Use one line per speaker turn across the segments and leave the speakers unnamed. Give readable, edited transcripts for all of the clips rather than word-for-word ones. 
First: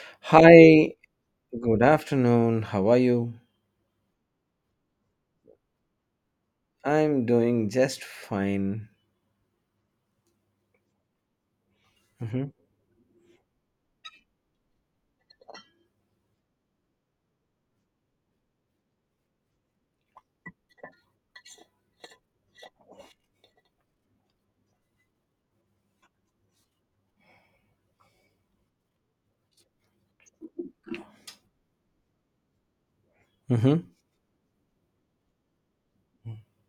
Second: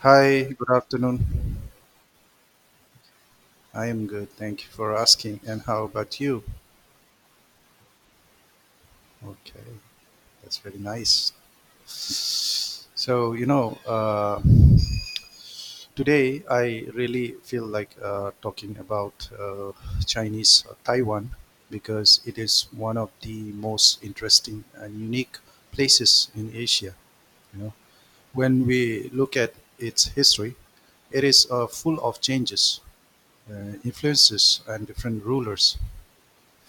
Hi, good
Hi,
afternoon.
good afternoon. How are you?
I am good. Thank you for asking. And how about you?
I'm doing just fine.
Okay, that's very nice.
Hmm.
So, you know, uh, Today I really feel like talking about Chinese Taiwan because it is one of the most interesting and unique places in Asia. You know, when we look at its history, it is full of changes,
Hmm.
influences and different rulers.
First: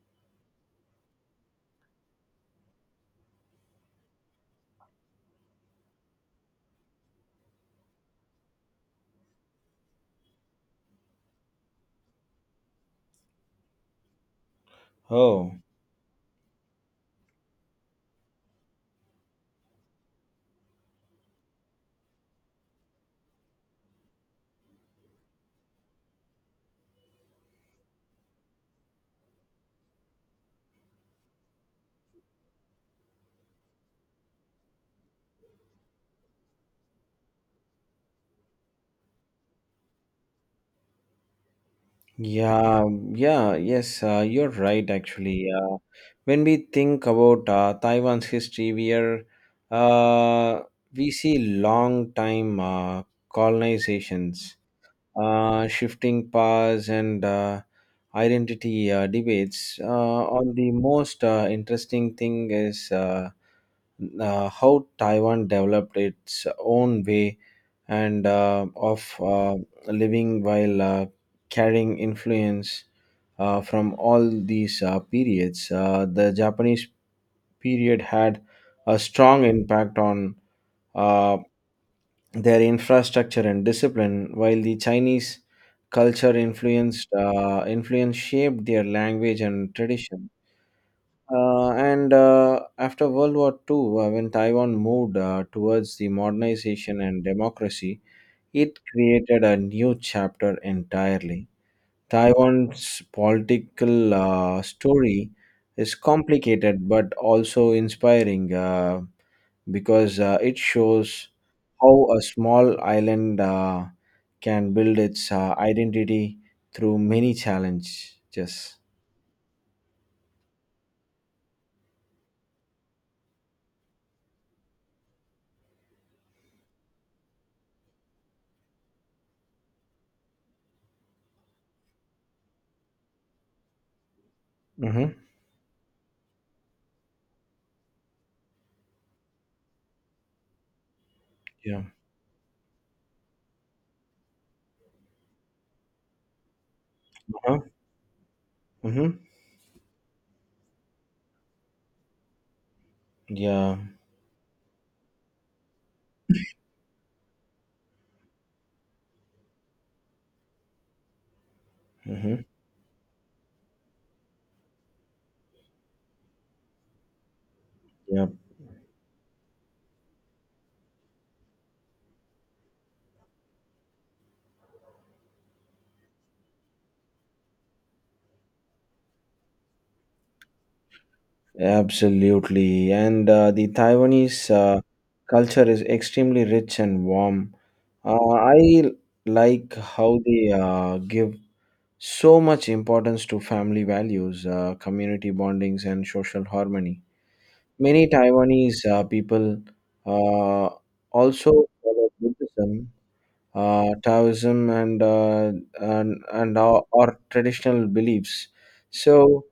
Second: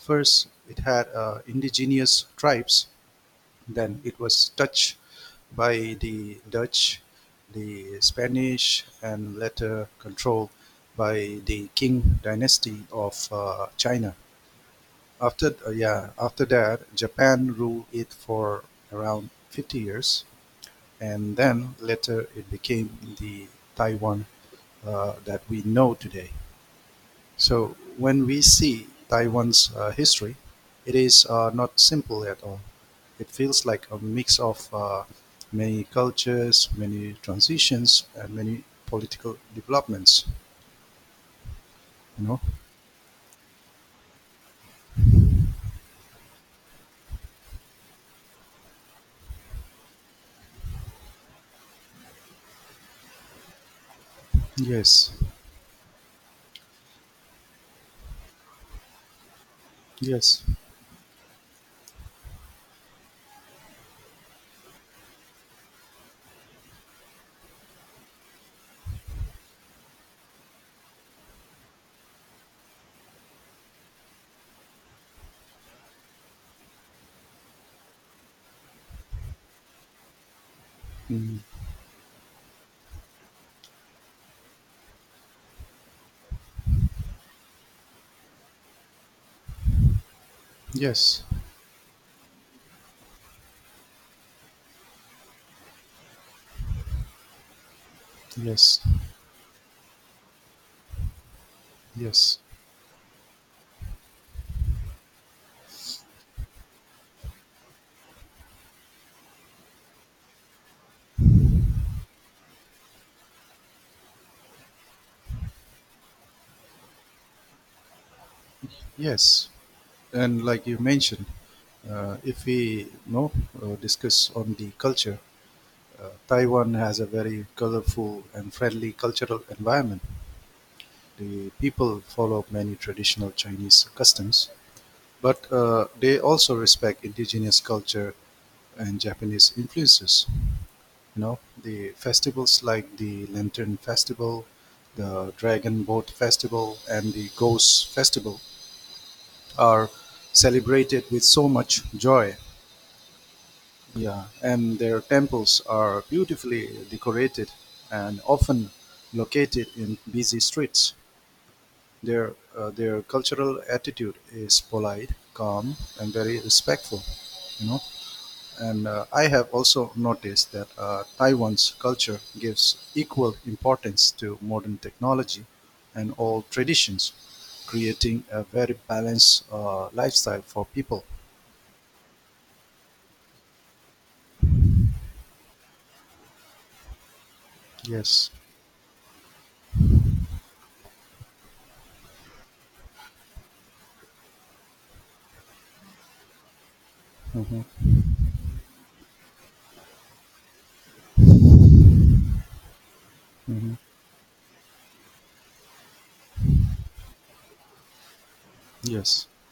First, it had indigenous tribes. Then it was touched by the Dutch, the Spanish, and later controlled by the Qing dynasty of China. After
Oh,
uh, yeah, after that, Japan ruled it for around 50 years, and then later it became the Taiwan that we know today. So when we see Taiwan's history, it is not simple at all. It feels like a mix of many cultures, many transitions, and many political developments. You know?
yeah, yeah, yes, you're right, actually. When we think about Taiwan's history, we are uh, we see long time colonizations,
Yes.
shifting powers and identity debates. Uh,
Yes.
on the most interesting thing is how Taiwan developed its own way and of living while carrying influence from all these periods. The Japanese period had a strong impact on. Uh,
Mm.
their infrastructure and discipline, while the Chinese culture influence shaped their language and tradition.
Yes.
And after World War II, when Taiwan moved towards the modernization and democracy, it
Yes.
created a new chapter entirely.
Yes.
Taiwan's political story is complicated but also inspiring. Because it shows how a small island can build its identity through many challenges.
Yes. And like you mentioned, if we you know discuss on the culture, Taiwan has a very colorful and friendly cultural environment. The people follow many traditional Chinese customs,
Mm-hmm.
but they also respect indigenous culture and Japanese influences. You know,
Yeah.
the festivals like the Lantern Festival, the Dragon Boat Festival, and the
Uh-huh.
Ghost Festival
Mm-hmm.
are celebrated with so much joy.
Yeah.
Yeah, and their temples are beautifully decorated and often located in busy streets. Their,
Mm-hmm.
uh, their cultural attitude is polite, calm, and very respectful, you know.
Yep.
And I have also noticed that Taiwan's culture gives equal importance to modern technology and old traditions, creating a very balanced lifestyle for people.
Absolutely. And the Taiwanese culture is extremely rich and warm.
Yes.
I like how they give so much importance to family values, community bondings, and social harmony.
Hmm.
Many Taiwanese people uh, also follow Buddhism, Taoism, and our traditional beliefs.
Yes.
So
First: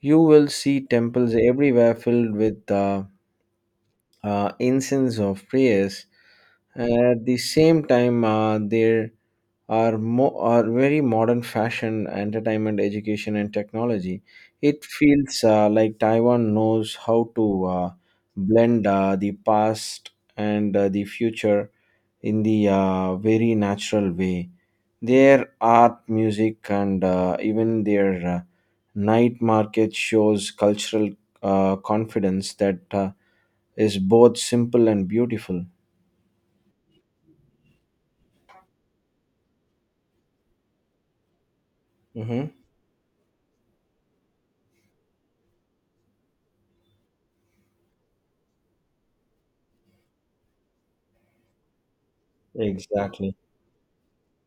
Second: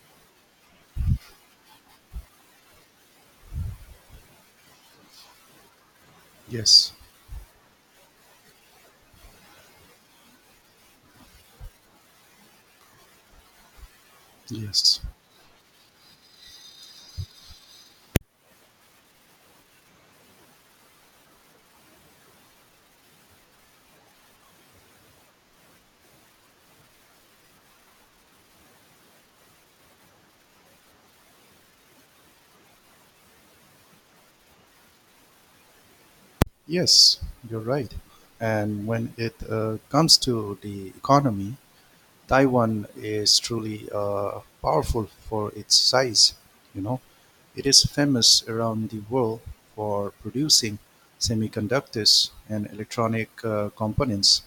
you will see temples everywhere filled with incense of prayers.
Yes.
At the same time, there are very modern fashion, entertainment, education, and technology. It
Yes.
feels like Taiwan knows how to blend the past and the future in the very natural way. Their art, music, and even their night market shows cultural confidence that is both simple and beautiful.
Yes. You're right. And when it comes to the economy,
Hmm.
Taiwan is truly powerful for its size. You know, it is famous around the world for producing semiconductors and electronic
Exactly.
components.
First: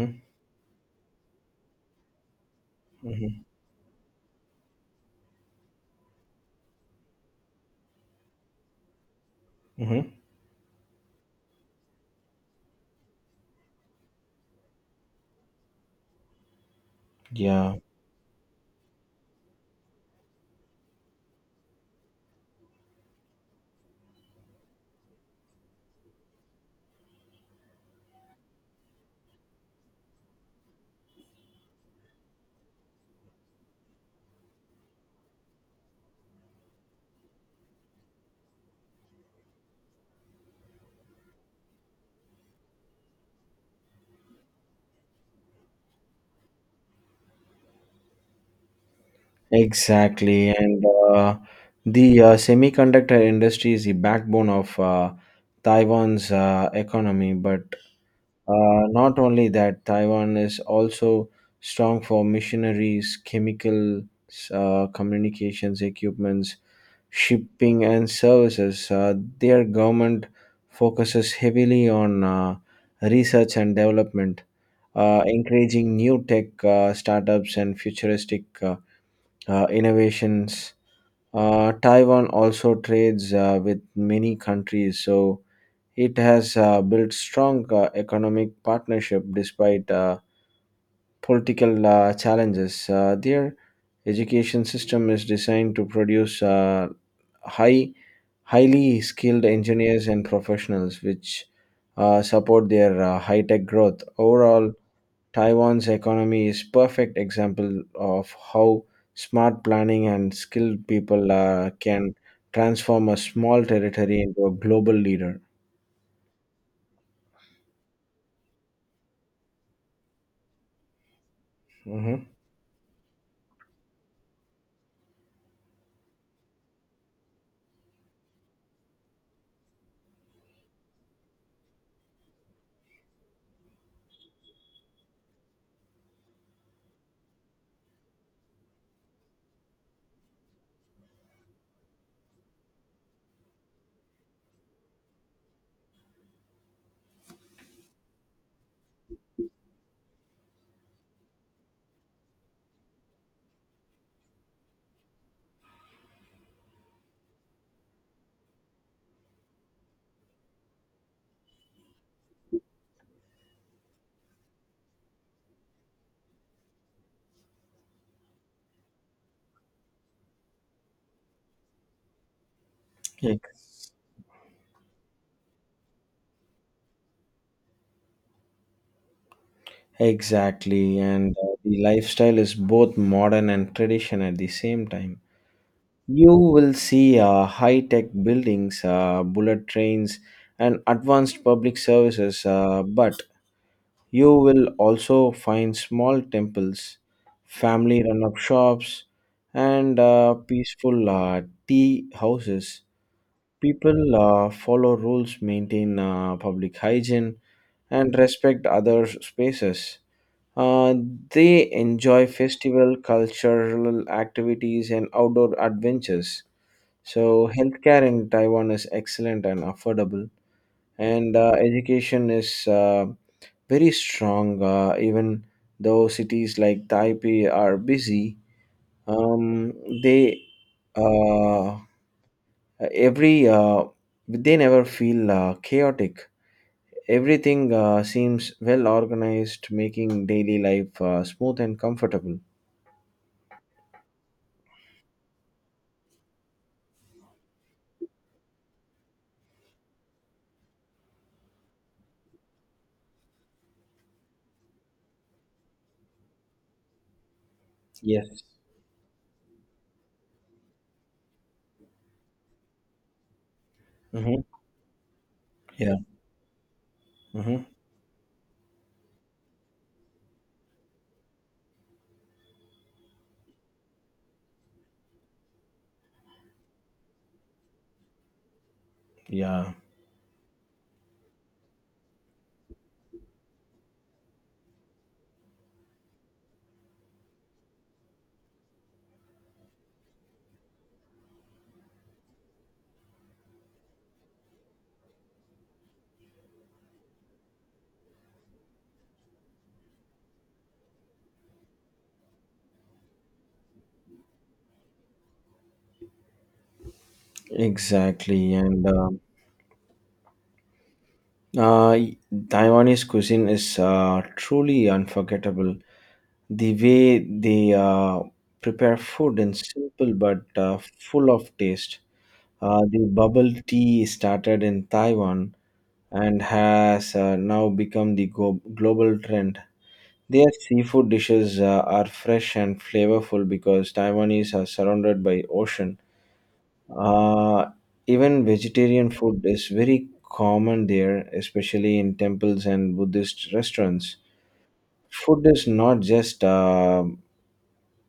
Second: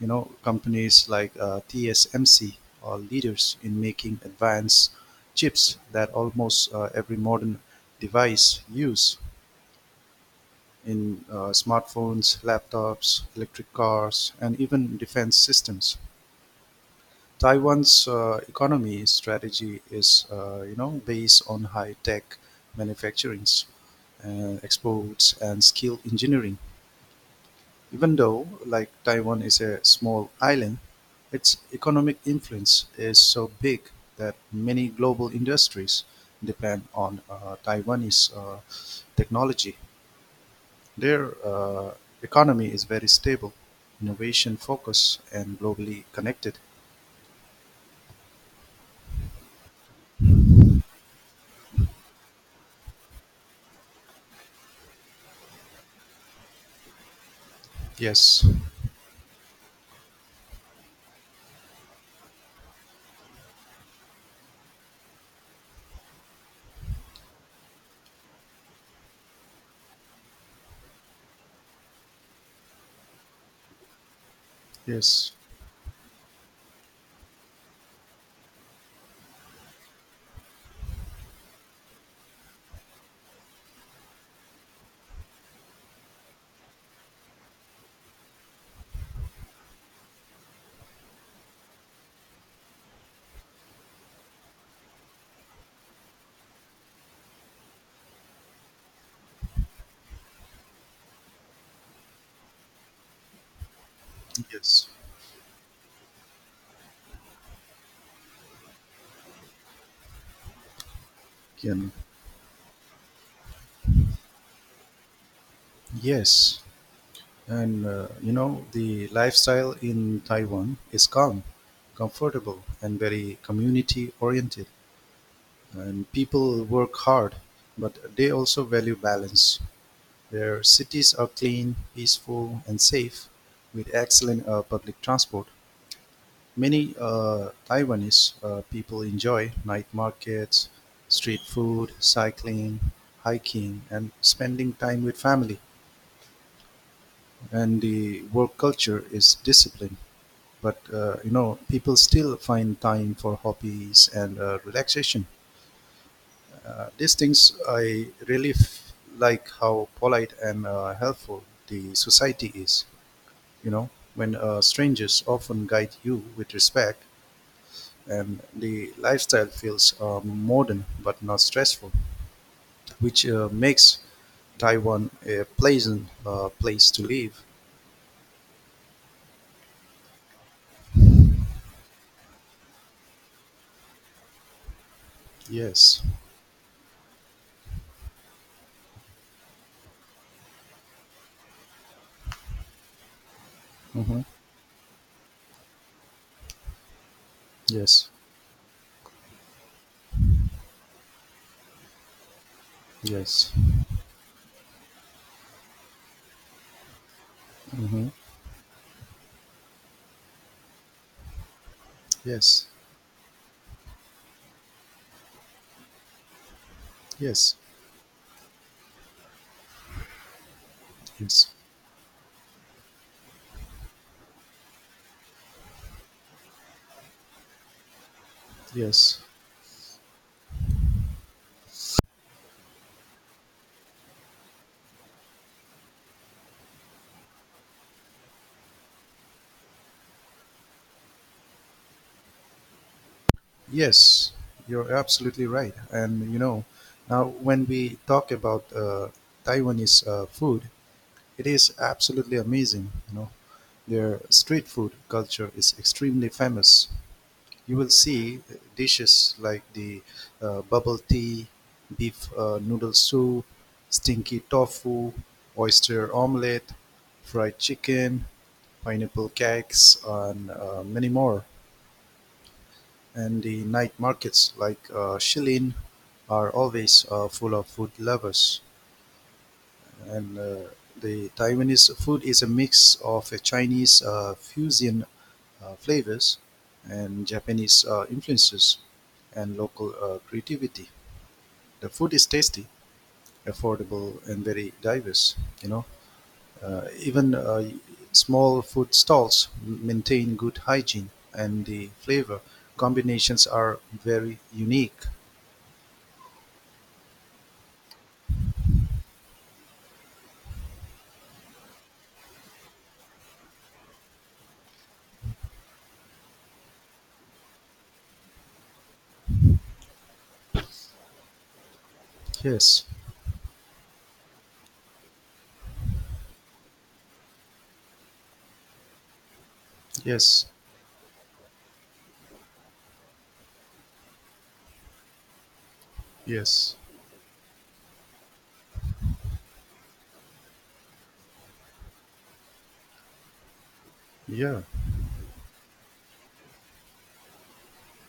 You know, companies like TSMC are
Hmm.
leaders in making advanced chips that almost every modern device use
Hmm.
in smartphones, laptops, electric cars, and even defense systems.
Yeah.
Taiwan's economy strategy is, based on high-tech manufacturings, exports, and skilled engineering. Even though, like Taiwan is a small island, its economic influence is so big that many global industries depend on Taiwanese technology. Their economy is very stable, innovation focused, and globally connected.
Exactly, and uh, the uh, semiconductor industry is the backbone of Taiwan's economy. But
Yes,
uh, not only that, Taiwan is also strong for missionaries, chemicals, communications, equipments, shipping, and services. Their government focuses heavily on research and development,
yes,
encouraging new tech startups and futuristic. Innovations. Taiwan also trades with many countries, so it has built strong economic partnership despite political challenges. Their education system is designed to produce high, highly skilled engineers and professionals, which support their high-tech growth. Overall,
yes.
Taiwan's economy is perfect example of how smart planning and skilled people
Can-
can transform a small territory into a global leader.
Yes, and the lifestyle in Taiwan is calm,
Mhm.
comfortable, and very community oriented. And people work hard, but they also value balance. Their cities are clean, peaceful, and safe with excellent public transport. Many Taiwanese people enjoy night markets, street food, cycling, hiking, and spending time with family. And the work culture is discipline. But people still find time for hobbies and relaxation. These things I really f- Like how polite and helpful the society is. You know, when strangers often guide you with respect, and the lifestyle feels modern but not stressful, which
Ex-
makes Taiwan a pleasant place to live.
Exactly, and the lifestyle is both modern and tradition at the same time.
Yes.
You will see high tech buildings, bullet trains, and advanced public services, but
Hmm.
you will also find small temples, family
Yes.
run up shops, and peaceful tea houses.
Yes.
People follow rules, maintain public hygiene,
Hmm.
and respect other spaces. Uh, they enjoy
Yes,
festival, cultural activities, and outdoor adventures. So,
yes,
healthcare in Taiwan is excellent and affordable, and
yes,
education is very strong. Even though cities like Taipei are busy,
yes,
um, they uh, every uh, they never feel chaotic. Everything seems well organized, making daily life smooth and comfortable.
yes. You're absolutely right. And you know, now when we talk about Taiwanese food, it is absolutely amazing. You know, their street food culture is extremely famous. You will see
Yes.
dishes like the bubble tea, beef noodle soup, stinky
Mm-hmm.
tofu,
Yeah.
oyster omelette, fried
Mm-hmm.
chicken, pineapple cakes, and many more. And the night markets like Shilin are always full of food lovers.
Yeah.
And the Taiwanese food is a mix of Chinese fusion flavors and Japanese influences and local creativity. The food is tasty, affordable, and very diverse, you know. Even small food stalls maintain good hygiene and the flavor combinations are very unique.
Exactly. And Uh, Taiwanese cuisine is truly unforgettable. The way they prepare food is simple but full of taste. Uh,
Yes,
the bubble tea started in Taiwan and has now become the global trend.
yes,
Their seafood dishes are fresh and flavorful because Taiwanese are surrounded by ocean.
yes,
Uh, Even vegetarian food is very common there, especially in temples and Buddhist restaurants.
yeah,
Food is not just uh,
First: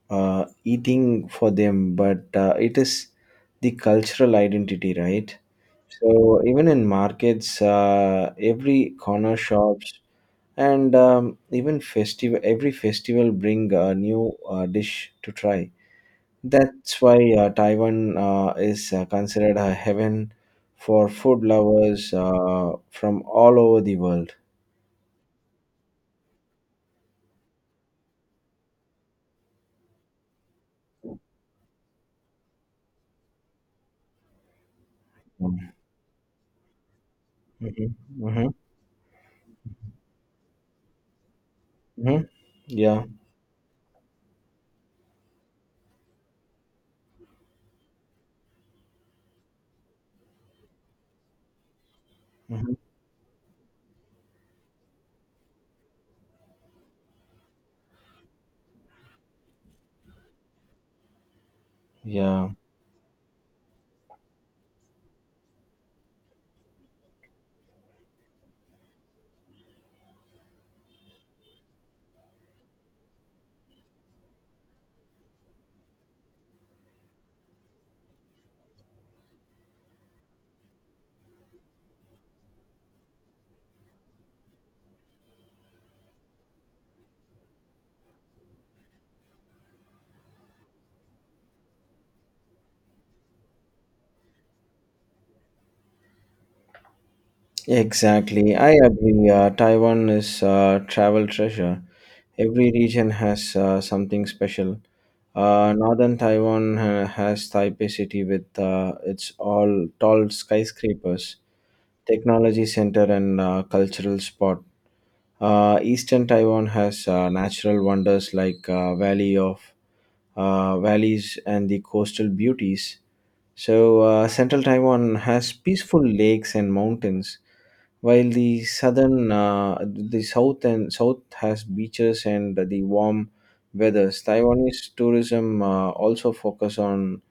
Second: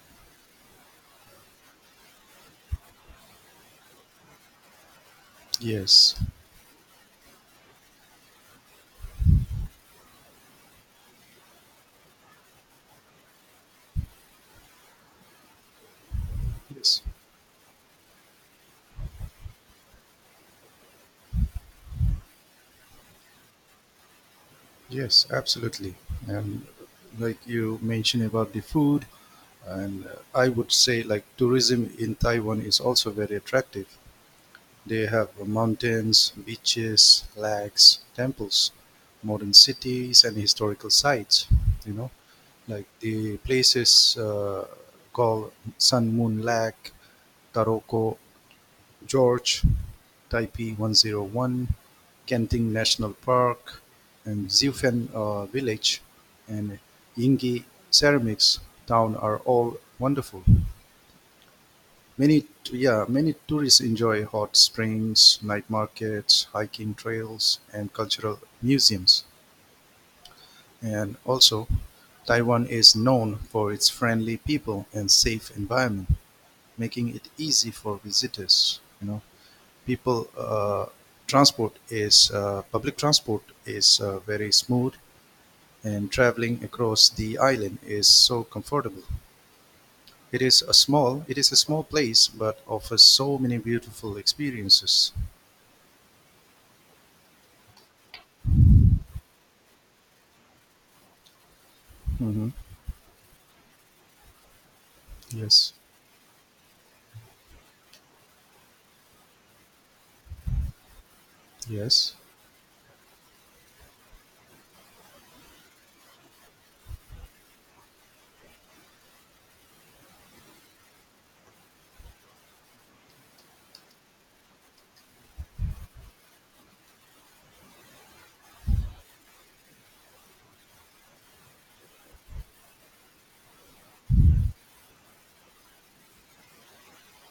uh, eating for them, but it is the cultural identity, right?
yes,
So even in markets, every corner shops and even festival, every festival bring a new dish to try. That's
yes,
why Taiwan is considered a heaven for food lovers from all over the world.
yes, absolutely. And like you mentioned about the food, and I would say like tourism in Taiwan is also very attractive. They have
Mm-hmm.
mountains, beaches, lakes,
Hmm.
temples, modern cities, and historical sites. You know,
Hmm.
like
Yeah.
the places called Sun Moon Lake, Taroko George, Taipei 101, Kenting
Hmm.
National Park, and Zifen Village, and Yingyi Ceramics Town are all wonderful. Many,
Yeah.
yeah, many tourists enjoy hot springs, night markets, hiking trails, and cultural museums. And also, Taiwan is known for its friendly people and safe environment, making it easy for visitors. You know, people transport is public transport is very smooth, and traveling across the island is so comfortable. It is a small place, but offers so many beautiful experiences.
Exactly. I agree. Taiwan is a travel treasure.
Mm-hmm.
Every region has something special.
Yes.
Northern Taiwan has Taipei City with its all tall skyscrapers,
Yes.
technology center, and cultural spot. Eastern Taiwan has natural wonders like valleys and the coastal beauties. Central Taiwan has peaceful lakes and mountains while the south and south has beaches and the warm weathers. Taiwanese tourism also focus on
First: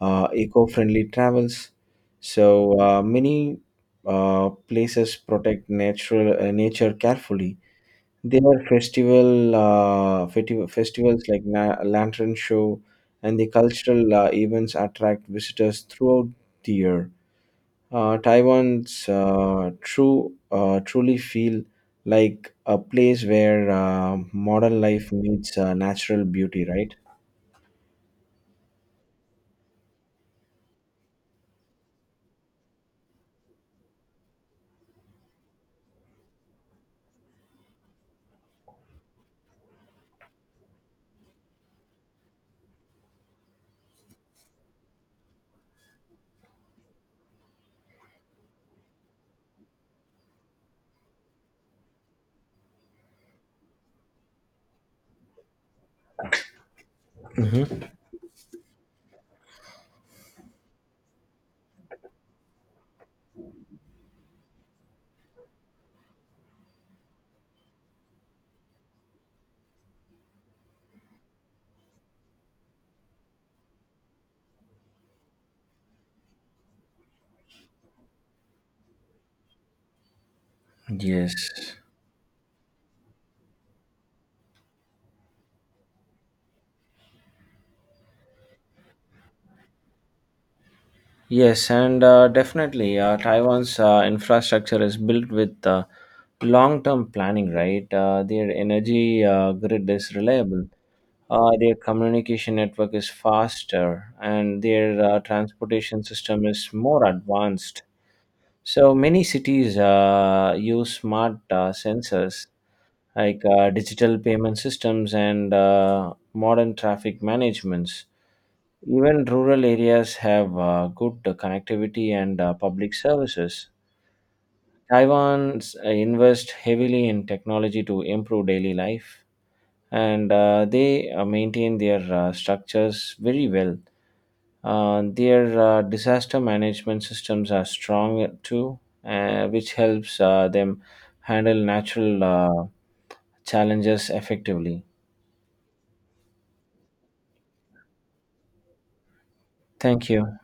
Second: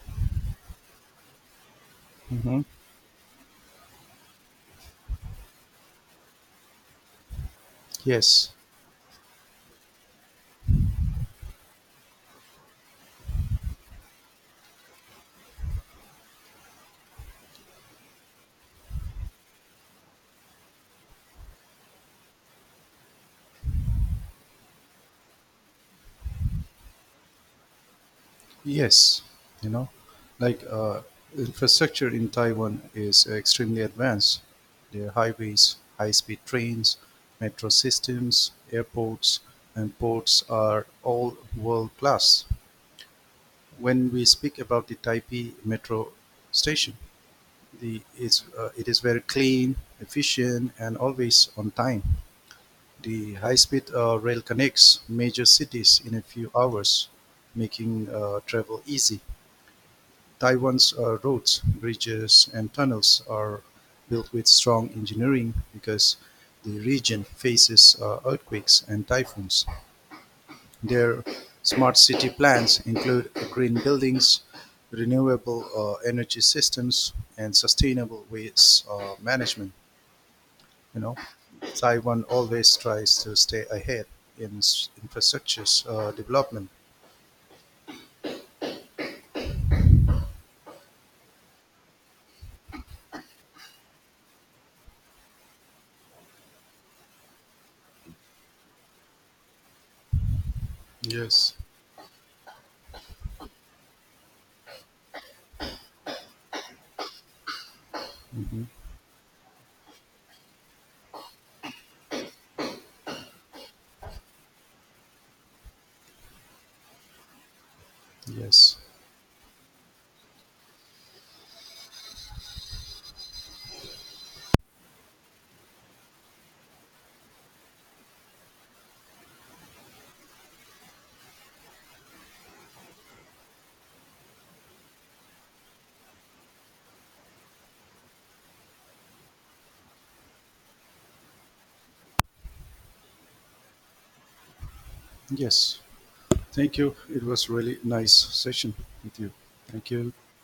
eco-friendly travels,
Mm-hmm.
so many places protect natural nature carefully. There
Yes,
are festivals like lantern show and the cultural events attract visitors throughout the year. Uh, Taiwan's uh, true uh, truly feel like a place where modern life meets natural beauty, right?
yes, you know, like infrastructure in Taiwan is extremely advanced. There are highways, high-speed trains, metro systems, airports, and ports are all world-class. When we speak about the Taipei metro station, it is very clean, efficient, and always on time. The high-speed rail connects major cities in a few hours, making travel easy. Taiwan's roads, bridges, and tunnels are built with strong engineering because the region faces earthquakes and typhoons. Their smart city plans include green buildings, renewable energy systems, and sustainable waste management, you know,
Yes.
Taiwan always tries to stay ahead in infrastructure development.
Yes, and definitely, Taiwan's infrastructure is built with long term planning, right? Their energy grid is reliable,
Yes,
their communication network is faster, and their transportation system is more advanced. So many cities use smart sensors like digital payment systems and modern traffic managements.
yes,
Even rural areas have good connectivity and public services. Taiwan's invest heavily in technology to improve daily life, and they maintain their structures very well. Their disaster management systems are strong too, which helps them handle natural challenges effectively.
yes. Thank you. It was really nice session with you. Thank
Thank
you.
you.